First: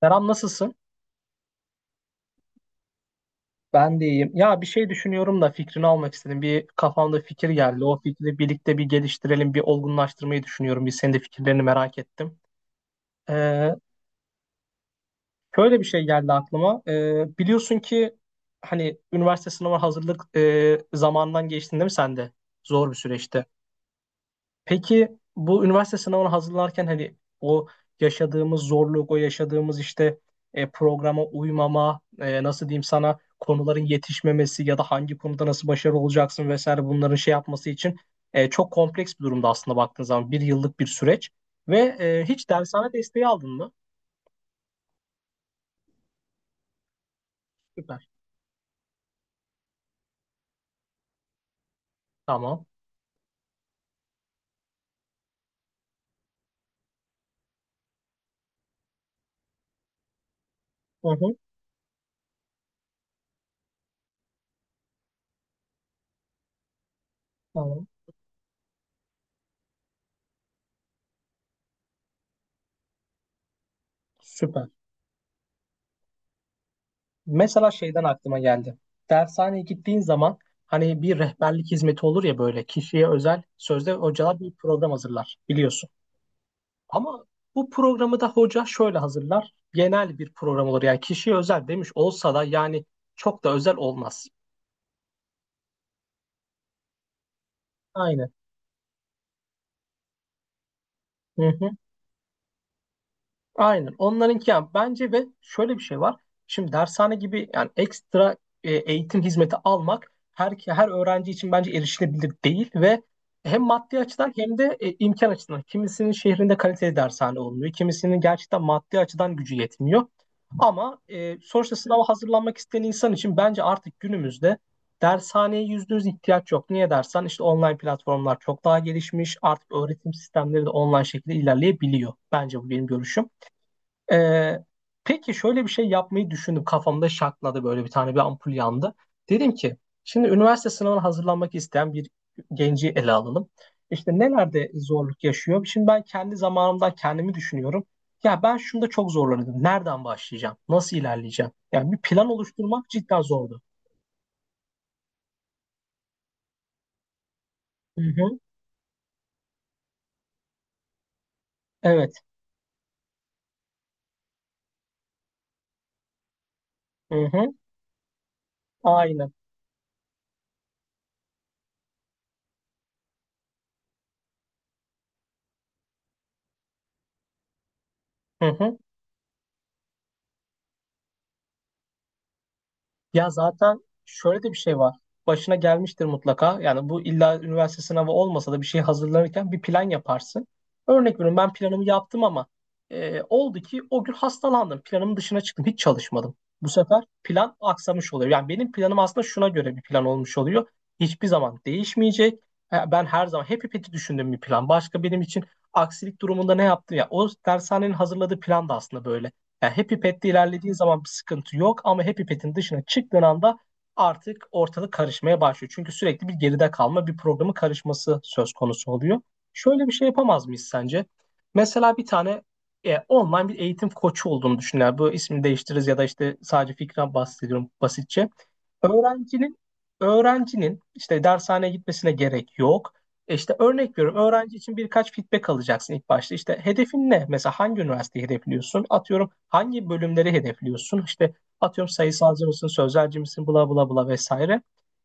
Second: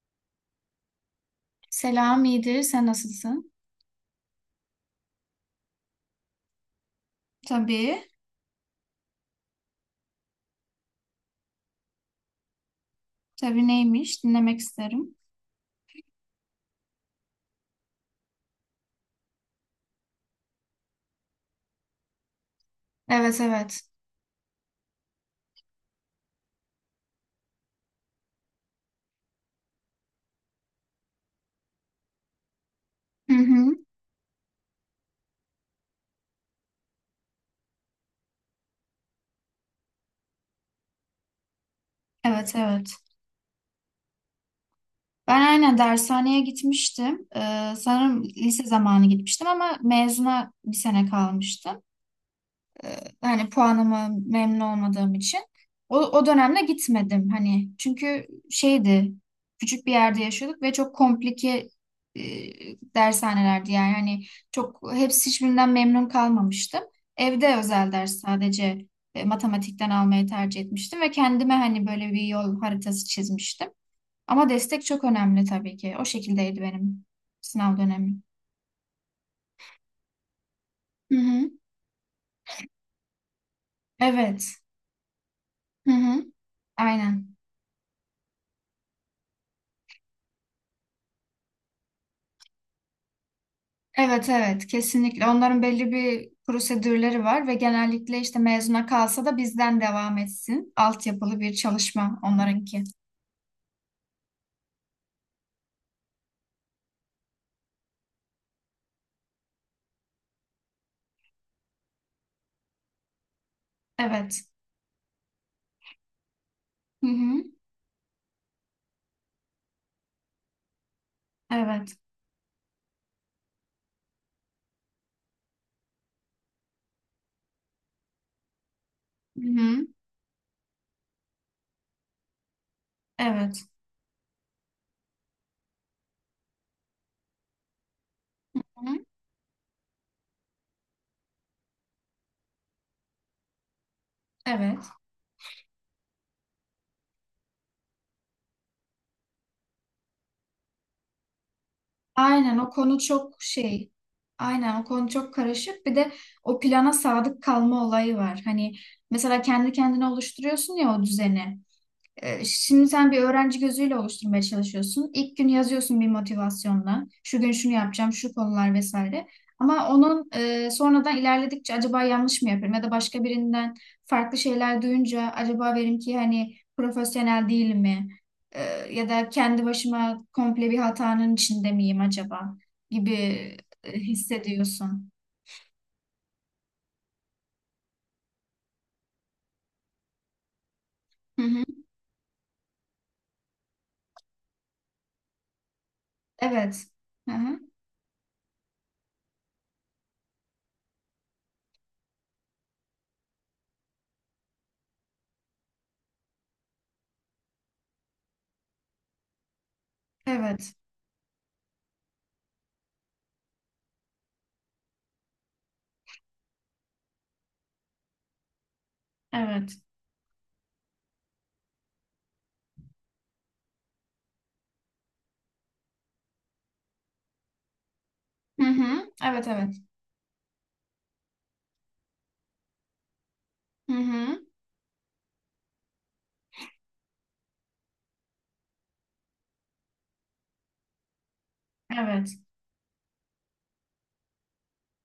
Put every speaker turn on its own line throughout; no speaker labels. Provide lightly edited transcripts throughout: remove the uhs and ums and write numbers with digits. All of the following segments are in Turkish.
Serap nasılsın?
Selam, iyidir. Sen nasılsın?
Ben de iyiyim. Ya bir şey düşünüyorum da fikrini almak istedim. Bir kafamda fikir geldi. O
Tabii.
fikri birlikte bir geliştirelim, bir olgunlaştırmayı düşünüyorum. Bir senin de fikirlerini merak ettim.
Tabii
Ee,
neymiş? Dinlemek isterim.
şöyle bir şey geldi aklıma. Biliyorsun ki hani üniversite sınavı hazırlık zamanından geçtin değil mi sen de? Zor bir
Evet,
süreçti.
evet.
Peki bu üniversite sınavına hazırlanırken hani o yaşadığımız zorluk, o yaşadığımız işte programa uymama, nasıl diyeyim sana
Hı hı.
konuların yetişmemesi ya da hangi konuda nasıl başarılı olacaksın vesaire bunların şey yapması için çok kompleks bir durumda aslında baktığın zaman bir yıllık bir süreç ve hiç
Evet, evet.
dershane desteği aldın mı?
Ben aynen dershaneye gitmiştim. Ee,
Süper.
sanırım lise zamanı gitmiştim ama mezuna bir sene kalmıştı.
Tamam.
Hani puanıma memnun olmadığım için o dönemde gitmedim hani çünkü şeydi, küçük bir yerde yaşıyorduk ve çok
Hı hı,
komplike e, dershanelerdi yani, hani çok hepsi, hiçbirinden memnun kalmamıştım. Evde
tamam.
özel ders sadece matematikten almayı tercih etmiştim ve kendime hani böyle bir yol haritası çizmiştim. Ama
Süper.
destek çok önemli tabii ki. O şekildeydi benim
Mesela
sınav
şeyden
dönemim.
aklıma geldi. Dershaneye gittiğin zaman hani
Hı
bir
hı.
rehberlik hizmeti olur ya böyle kişiye özel sözde hocalar
Evet.
bir program hazırlar biliyorsun.
Hı hı.
Ama
Aynen.
bu programı da hoca şöyle hazırlar. Genel bir program olur yani kişiye özel demiş olsa da yani çok da özel olmaz.
Evet evet kesinlikle, onların belli bir prosedürleri var ve genellikle
Aynen.
işte mezuna kalsa da bizden devam etsin. Altyapılı
Hı
bir
hı.
çalışma onlarınki.
Aynen. Onlarınki yani bence ve şöyle bir şey var. Şimdi dershane gibi yani ekstra eğitim hizmeti almak her öğrenci için bence erişilebilir değil ve hem maddi açıdan
Evet.
hem de imkan açısından. Kimisinin şehrinde kaliteli
Hı
dershane
hı.
olmuyor. Kimisinin gerçekten maddi açıdan gücü yetmiyor. Ama sonuçta
Evet.
sınava hazırlanmak isteyen insan için bence artık günümüzde dershaneye %100 ihtiyaç yok. Niye dersen işte online platformlar çok daha gelişmiş.
Hı
Artık
hı.
öğretim sistemleri de online şekilde ilerleyebiliyor. Bence bu benim görüşüm.
Evet.
Ee, peki şöyle bir şey yapmayı düşündüm. Kafamda şakladı böyle bir tane bir ampul
Hı
yandı.
hı.
Dedim ki şimdi üniversite sınavına hazırlanmak isteyen bir genci ele alalım. İşte nelerde
Evet.
zorluk yaşıyor? Şimdi ben kendi zamanımdan kendimi düşünüyorum. Ya ben şunda çok zorlanıyordum. Nereden başlayacağım? Nasıl ilerleyeceğim? Yani bir plan
Aynen o
oluşturmak
konu
cidden
çok
zordu.
şey. Aynen o konu çok karışık. Bir de o plana sadık kalma
Hı
olayı
hı.
var. Hani mesela kendi kendine oluşturuyorsun ya o düzeni.
Evet.
Şimdi sen bir öğrenci gözüyle oluşturmaya çalışıyorsun. İlk gün yazıyorsun bir motivasyonla.
Hı
Şu gün
hı.
şunu yapacağım, şu konular vesaire.
Aynen.
Ama onun sonradan ilerledikçe acaba yanlış mı yapıyorum ya da başka birinden farklı şeyler duyunca acaba benim ki hani profesyonel değil mi?
Hı hı.
Ee, ya da kendi başıma komple bir hatanın içinde miyim acaba gibi
Ya zaten şöyle de bir şey var.
hissediyorsun.
Başına gelmiştir mutlaka. Yani bu illa üniversite sınavı olmasa da bir şey hazırlanırken bir plan yaparsın. Örnek veriyorum
Hı
ben
hı.
planımı yaptım ama oldu ki o gün hastalandım. Planımın dışına çıktım. Hiç çalışmadım. Bu
Evet.
sefer
Hı
plan
hı.
aksamış oluyor. Yani benim planım aslında şuna göre bir plan olmuş oluyor. Hiçbir zaman değişmeyecek. Ben her zaman hep ipeti düşündüğüm bir plan. Başka benim için aksilik durumunda ne yaptım ya. O dershanenin hazırladığı plan da aslında böyle. Yani Happy Pet'te ilerlediğin
Evet.
zaman bir sıkıntı yok ama Happy Pet'in dışına çıktığın anda artık ortalık karışmaya başlıyor. Çünkü sürekli bir geride kalma, bir programın karışması söz konusu oluyor.
Evet.
Şöyle bir şey yapamaz mıyız sence? Mesela bir tane online bir eğitim koçu olduğunu düşünler. Bu ismini değiştiririz ya da işte sadece fikren bahsediyorum basitçe.
Hı hı. Evet,
Öğrencinin
evet.
öğrencinin işte dershaneye gitmesine gerek yok. İşte
Hı
örnek veriyorum.
hı.
Öğrenci için birkaç feedback alacaksın ilk başta. İşte hedefin ne? Mesela hangi üniversiteyi hedefliyorsun? Atıyorum hangi bölümleri hedefliyorsun? İşte atıyorum
Evet.
sayısalcı mısın, sözelci misin, bla bla bla vesaire.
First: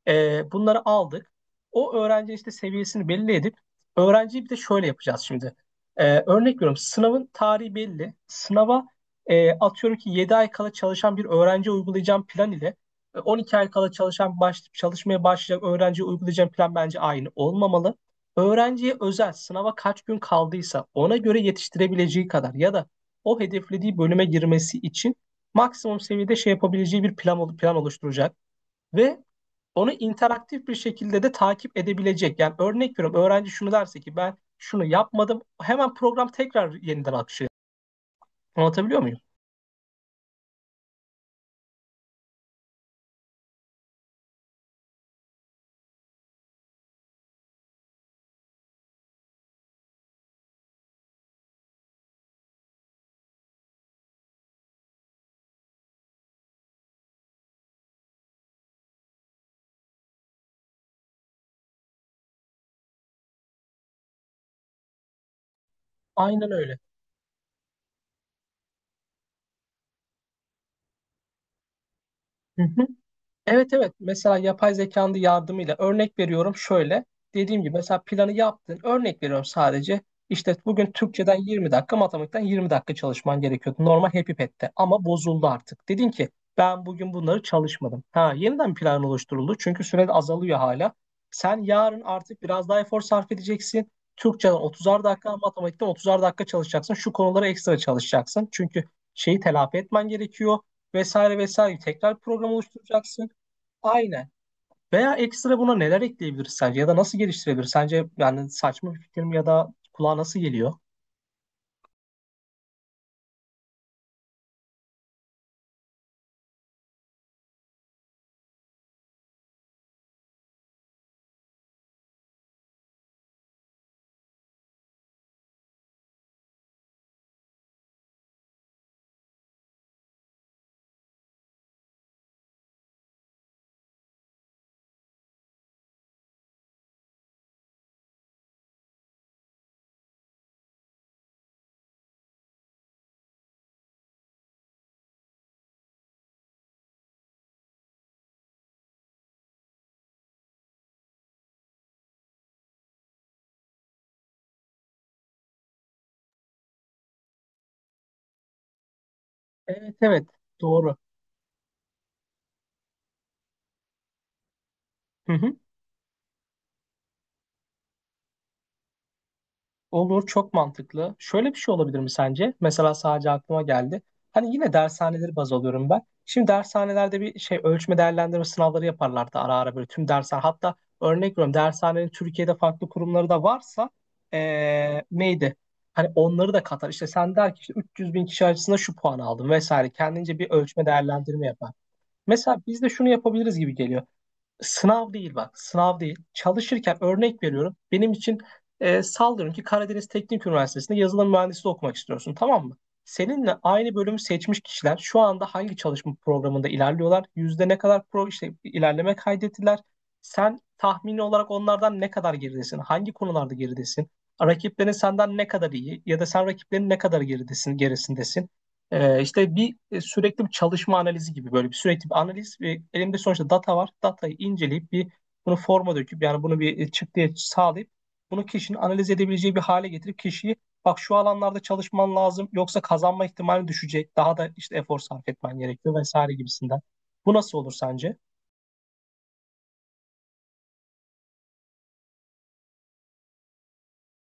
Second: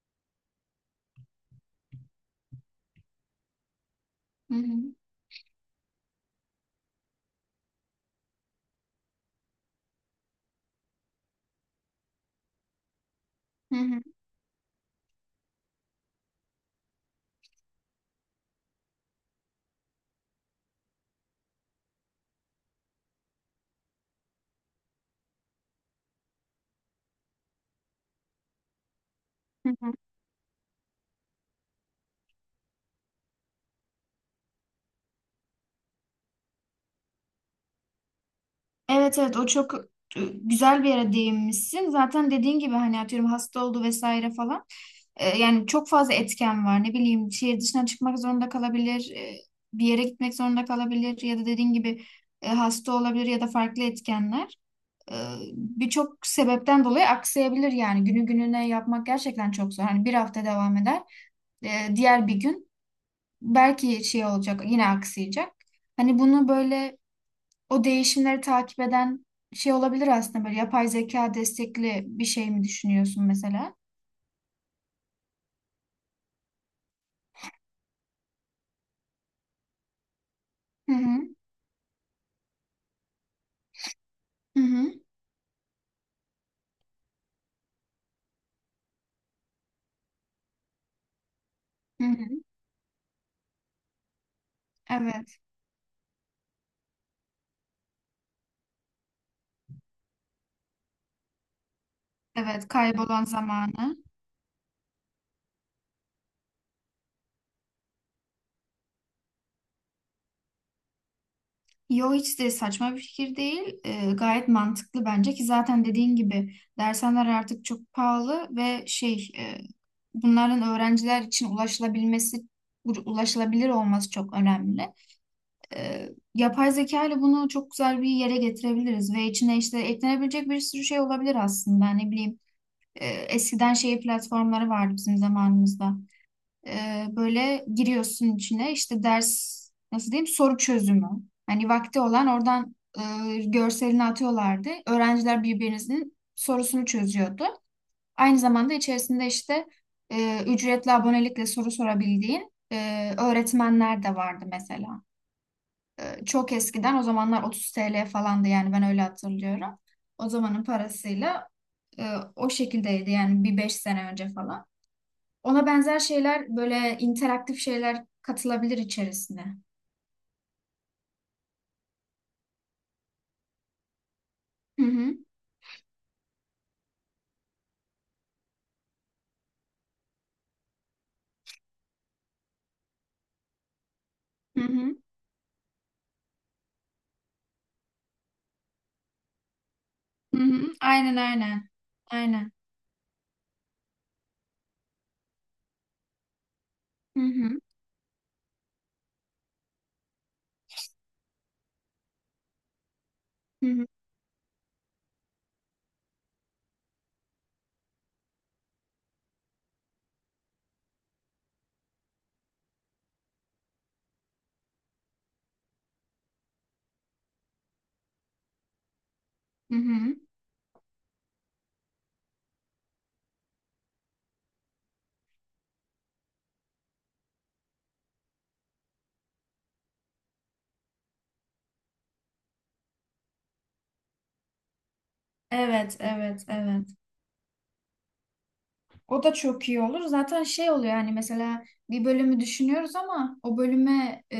Bunları aldık. O öğrenci işte seviyesini belli edip öğrenciyi bir
Hı
de şöyle
hı.
yapacağız şimdi. Örnek veriyorum sınavın tarihi belli. Sınava atıyorum ki 7 ay kala çalışan bir öğrenci uygulayacağım plan ile 12 ay
Hı
kala
hı,
çalışan çalışmaya başlayacak öğrenciye uygulayacağım plan bence aynı olmamalı. Öğrenciye özel sınava kaç gün kaldıysa ona göre yetiştirebileceği kadar ya da o hedeflediği bölüme girmesi için maksimum seviyede şey yapabileceği bir plan oluşturacak. Ve
hı
onu
hı.
interaktif bir şekilde de takip edebilecek. Yani örnek veriyorum öğrenci şunu derse ki ben şunu yapmadım hemen program tekrar yeniden akışıyor. Anlatabiliyor
Evet
muyum?
evet o çok güzel bir yere değinmişsin. Zaten dediğin gibi hani atıyorum hasta oldu vesaire falan. Yani çok fazla etken var. Ne bileyim şehir dışına çıkmak zorunda kalabilir. Bir yere gitmek zorunda kalabilir. Ya da dediğin gibi hasta olabilir ya da farklı etkenler. E, birçok sebepten dolayı aksayabilir yani. Günü gününe yapmak gerçekten çok zor. Hani bir hafta devam eder. Diğer bir gün belki şey olacak, yine aksayacak. Hani bunu
Aynen öyle.
böyle, o değişimleri takip eden şey olabilir aslında, böyle yapay zeka destekli bir şey
Hı
mi
hı.
düşünüyorsun
Evet
mesela?
evet, mesela yapay zekanın da yardımıyla örnek veriyorum şöyle dediğim gibi mesela planı yaptın örnek veriyorum sadece. İşte
Hı
bugün
hı.
Türkçeden 20 dakika matematikten 20 dakika çalışman gerekiyordu normal Happy
Hı
Pet'te
hı.
ama bozuldu, artık dedin ki ben bugün bunları çalışmadım, ha yeniden bir plan oluşturuldu çünkü süre de azalıyor hala. Sen yarın
Hı
artık
hı.
biraz daha efor sarf edeceksin, Türkçeden 30'ar dakika
Evet.
matematikten 30'ar dakika çalışacaksın, şu konulara ekstra çalışacaksın çünkü şeyi telafi etmen gerekiyor vesaire vesaire, tekrar program
Evet, kaybolan
oluşturacaksın.
zamanı.
Aynen. Veya ekstra buna neler ekleyebiliriz sence ya da nasıl geliştirebiliriz? Sence yani saçma bir fikir mi ya da kulağa nasıl geliyor?
Yo, hiç de saçma bir fikir değil. Gayet mantıklı bence ki zaten dediğin gibi dershaneler artık çok pahalı ve şey, bunların öğrenciler için ulaşılabilmesi, ulaşılabilir olması çok önemli. e, yapay zeka ile bunu çok güzel bir yere getirebiliriz ve içine işte eklenebilecek bir sürü şey olabilir aslında. Ne bileyim, eskiden şey platformları vardı bizim zamanımızda. Böyle giriyorsun içine, işte ders, nasıl diyeyim, soru çözümü. Hani vakti olan oradan görselini atıyorlardı. Öğrenciler birbirinizin sorusunu çözüyordu. Aynı zamanda içerisinde işte ücretli abonelikle soru sorabildiğin öğretmenler de vardı mesela. Çok eskiden, o zamanlar 30 TL falandı yani, ben öyle hatırlıyorum.
Evet evet
O zamanın
doğru.
parasıyla e, o şekildeydi yani, bir 5 sene önce falan. Ona benzer şeyler, böyle interaktif şeyler katılabilir içerisine.
Olur, çok mantıklı. Şöyle bir şey olabilir mi sence? Mesela sadece aklıma geldi. Hani yine
Hı hı.
dershaneleri baz alıyorum ben. Şimdi dershanelerde bir şey ölçme değerlendirme sınavları yaparlardı ara ara böyle tüm dershane. Hatta örnek veriyorum dershanenin Türkiye'de farklı kurumları da varsa
Hı hı.
neydi? Hani onları da katar. İşte sen der ki işte 300 bin kişi arasında şu puan aldım vesaire. Kendince
Hı
bir
hı.
ölçme
Aynen
değerlendirme
aynen.
yapar.
Aynen.
Mesela biz de şunu yapabiliriz gibi geliyor. Sınav değil bak, sınav değil. Çalışırken
Hı
örnek
hı.
veriyorum. Benim için sallıyorum ki Karadeniz Teknik Üniversitesi'nde yazılım mühendisliği okumak istiyorsun, tamam mı? Seninle
Hı hı.
aynı bölümü seçmiş kişiler şu anda hangi çalışma programında ilerliyorlar? Yüzde ne kadar pro işte ilerleme kaydettiler? Sen tahmini olarak onlardan ne kadar geridesin? Hangi konularda geridesin? Rakiplerin senden ne kadar iyi ya da sen rakiplerin ne kadar geridesin, gerisindesin? İşte bir
Hı hı.
sürekli bir çalışma analizi gibi böyle bir sürekli bir analiz ve elimde sonuçta data var. Datayı inceleyip bir bunu forma döküp yani bunu bir çıktıya sağlayıp bunu kişinin analiz edebileceği bir hale getirip kişiyi bak şu alanlarda çalışman lazım yoksa kazanma ihtimali düşecek. Daha da işte efor sarf etmen gerekiyor
Evet,
vesaire
evet,
gibisinden.
evet.
Bu nasıl olur sence?
O da çok iyi olur. Zaten şey oluyor yani, mesela bir bölümü düşünüyoruz ama o bölüme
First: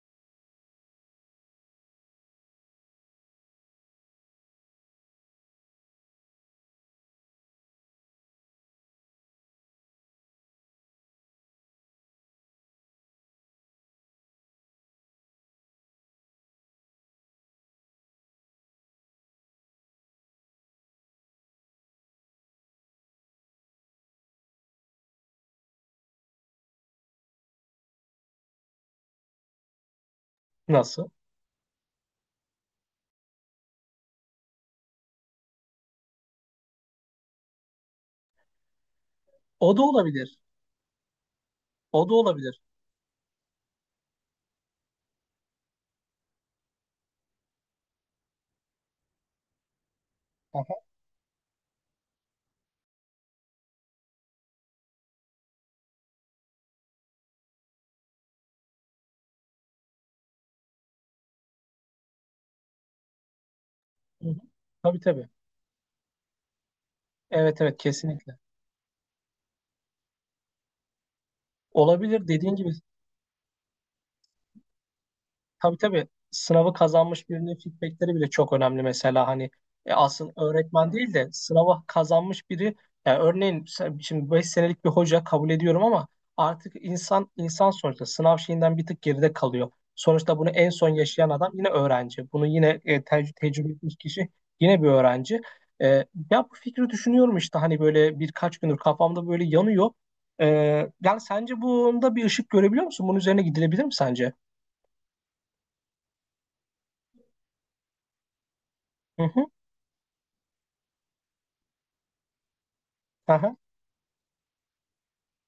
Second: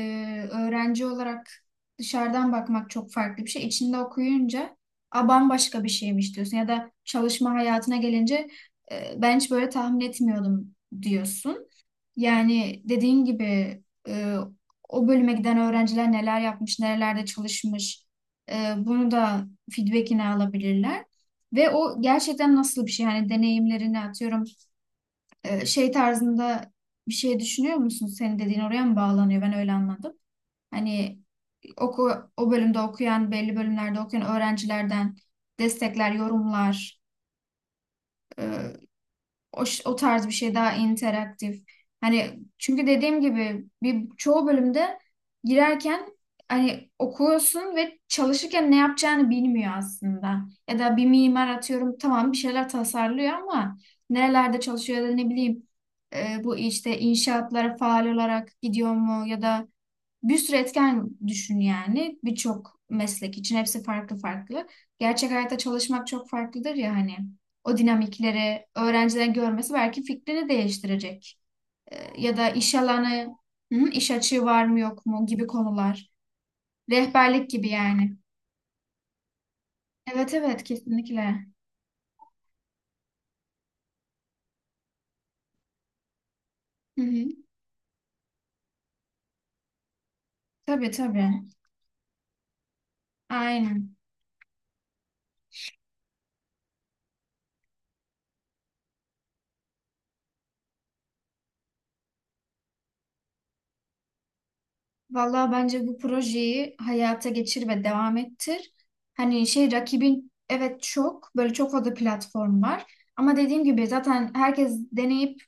öğrenci olarak dışarıdan bakmak çok farklı bir şey. İçinde okuyunca, a, bambaşka bir şeymiş diyorsun, ya da çalışma hayatına gelince ben hiç böyle tahmin etmiyordum diyorsun. Yani dediğin gibi e, o bölüme giden öğrenciler neler yapmış, nerelerde çalışmış, bunu da feedbackini alabilirler. Ve o gerçekten nasıl bir şey? Yani deneyimlerini atıyorum şey tarzında bir şey düşünüyor musun? Senin dediğin oraya mı bağlanıyor? Ben öyle anladım.
Nasıl?
Hani o bölümde okuyan, belli bölümlerde okuyan öğrencilerden destekler, yorumlar,
O da
o tarz bir
olabilir.
şey, daha interaktif.
O da
Hani
olabilir.
çünkü dediğim gibi bir çoğu bölümde girerken hani, okuyorsun ve çalışırken ne yapacağını bilmiyor aslında. Ya
Aha.
da bir mimar atıyorum, tamam, bir şeyler tasarlıyor ama nerelerde çalışıyor ya da ne bileyim, bu işte inşaatlara faal olarak gidiyor mu, ya da bir sürü etken düşün yani, birçok meslek için hepsi farklı
Hı hı.
farklı.
Tabii tabii.
Gerçek hayatta çalışmak çok farklıdır ya hani,
Evet evet
o
kesinlikle.
dinamikleri öğrencilerin görmesi belki fikrini değiştirecek. Ee,
Olabilir
ya da
dediğin gibi.
iş alanı, hı, iş açığı var mı yok mu gibi
Tabii tabii,
konular.
sınavı kazanmış
Rehberlik
birinin
gibi
feedbackleri
yani.
bile çok önemli mesela hani aslında
Evet evet
öğretmen değil de
kesinlikle.
sınavı kazanmış biri, yani örneğin sen- şimdi 5 senelik bir hoca kabul ediyorum ama artık
Hı hı.
insan sonuçta sınav şeyinden bir tık geride kalıyor. Sonuçta bunu en son
Tabii
yaşayan
tabii.
adam yine öğrenci. Bunu yine tecrübe etmiş
Aynen.
kişi yine bir öğrenci. E, ya bu fikri düşünüyorum işte hani böyle birkaç gündür kafamda böyle yanıyor. E, yani sence bunda bir ışık görebiliyor musun? Bunun üzerine gidilebilir mi sence?
Vallahi bence bu projeyi hayata geçir ve devam ettir.
Hı hı.
Hani şey, rakibin evet, çok böyle çok fazla platform var. Ama
Aha.
dediğim gibi zaten herkes deneyip,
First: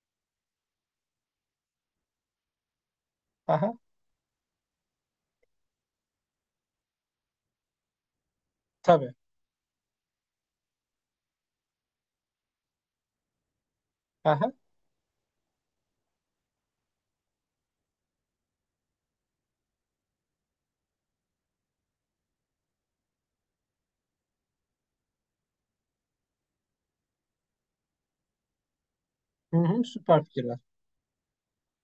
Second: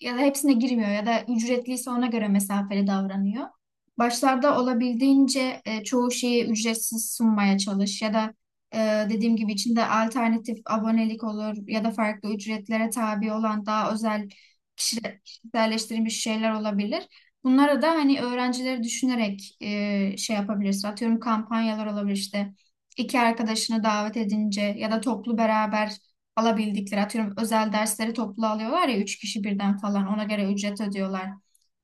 ya da hepsine girmiyor ya da ücretliyse ona göre mesafeli davranıyor.
Aha,
Başlarda olabildiğince çoğu şeyi ücretsiz sunmaya çalış, ya da
tabii.
dediğim gibi içinde alternatif abonelik olur ya da farklı ücretlere tabi olan daha özel
Aha,
kişiselleştirilmiş şeyler olabilir. Bunlara da hani öğrencileri düşünerek şey yapabilirsin. Atıyorum kampanyalar olabilir işte. İki arkadaşını davet edince ya da toplu beraber alabildikleri, atıyorum özel dersleri toplu alıyorlar ya, üç kişi
hı
birden
hı,
falan,
süper
ona göre
fikirler.
ücret ödüyorlar.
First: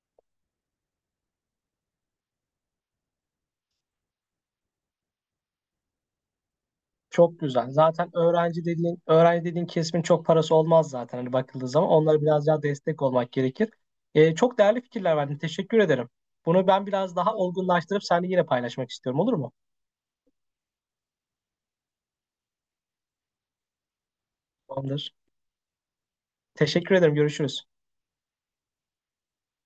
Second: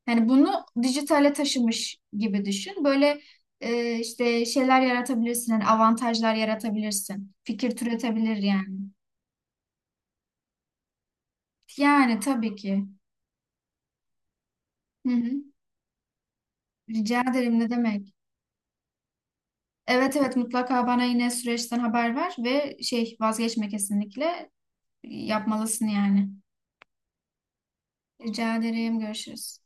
Hani bunu dijitale taşımış gibi düşün. Böyle işte şeyler yaratabilirsin, hani avantajlar yaratabilirsin.
Çok güzel.
Fikir
Zaten
türetebilir yani.
öğrenci dediğin kesimin çok parası olmaz zaten hani bakıldığı zaman.
Yani
Onlara biraz
tabii
daha
ki.
destek olmak gerekir. Çok değerli
Hı
fikirler
hı.
verdin. Teşekkür ederim. Bunu ben biraz
Rica
daha
ederim, ne
olgunlaştırıp
demek.
seninle yine paylaşmak istiyorum. Olur mu?
Evet evet, mutlaka bana yine süreçten haber ver ve şey, vazgeçme kesinlikle,
Tamamdır.
yapmalısın yani.
Teşekkür ederim. Görüşürüz.
Rica ederim, görüşürüz.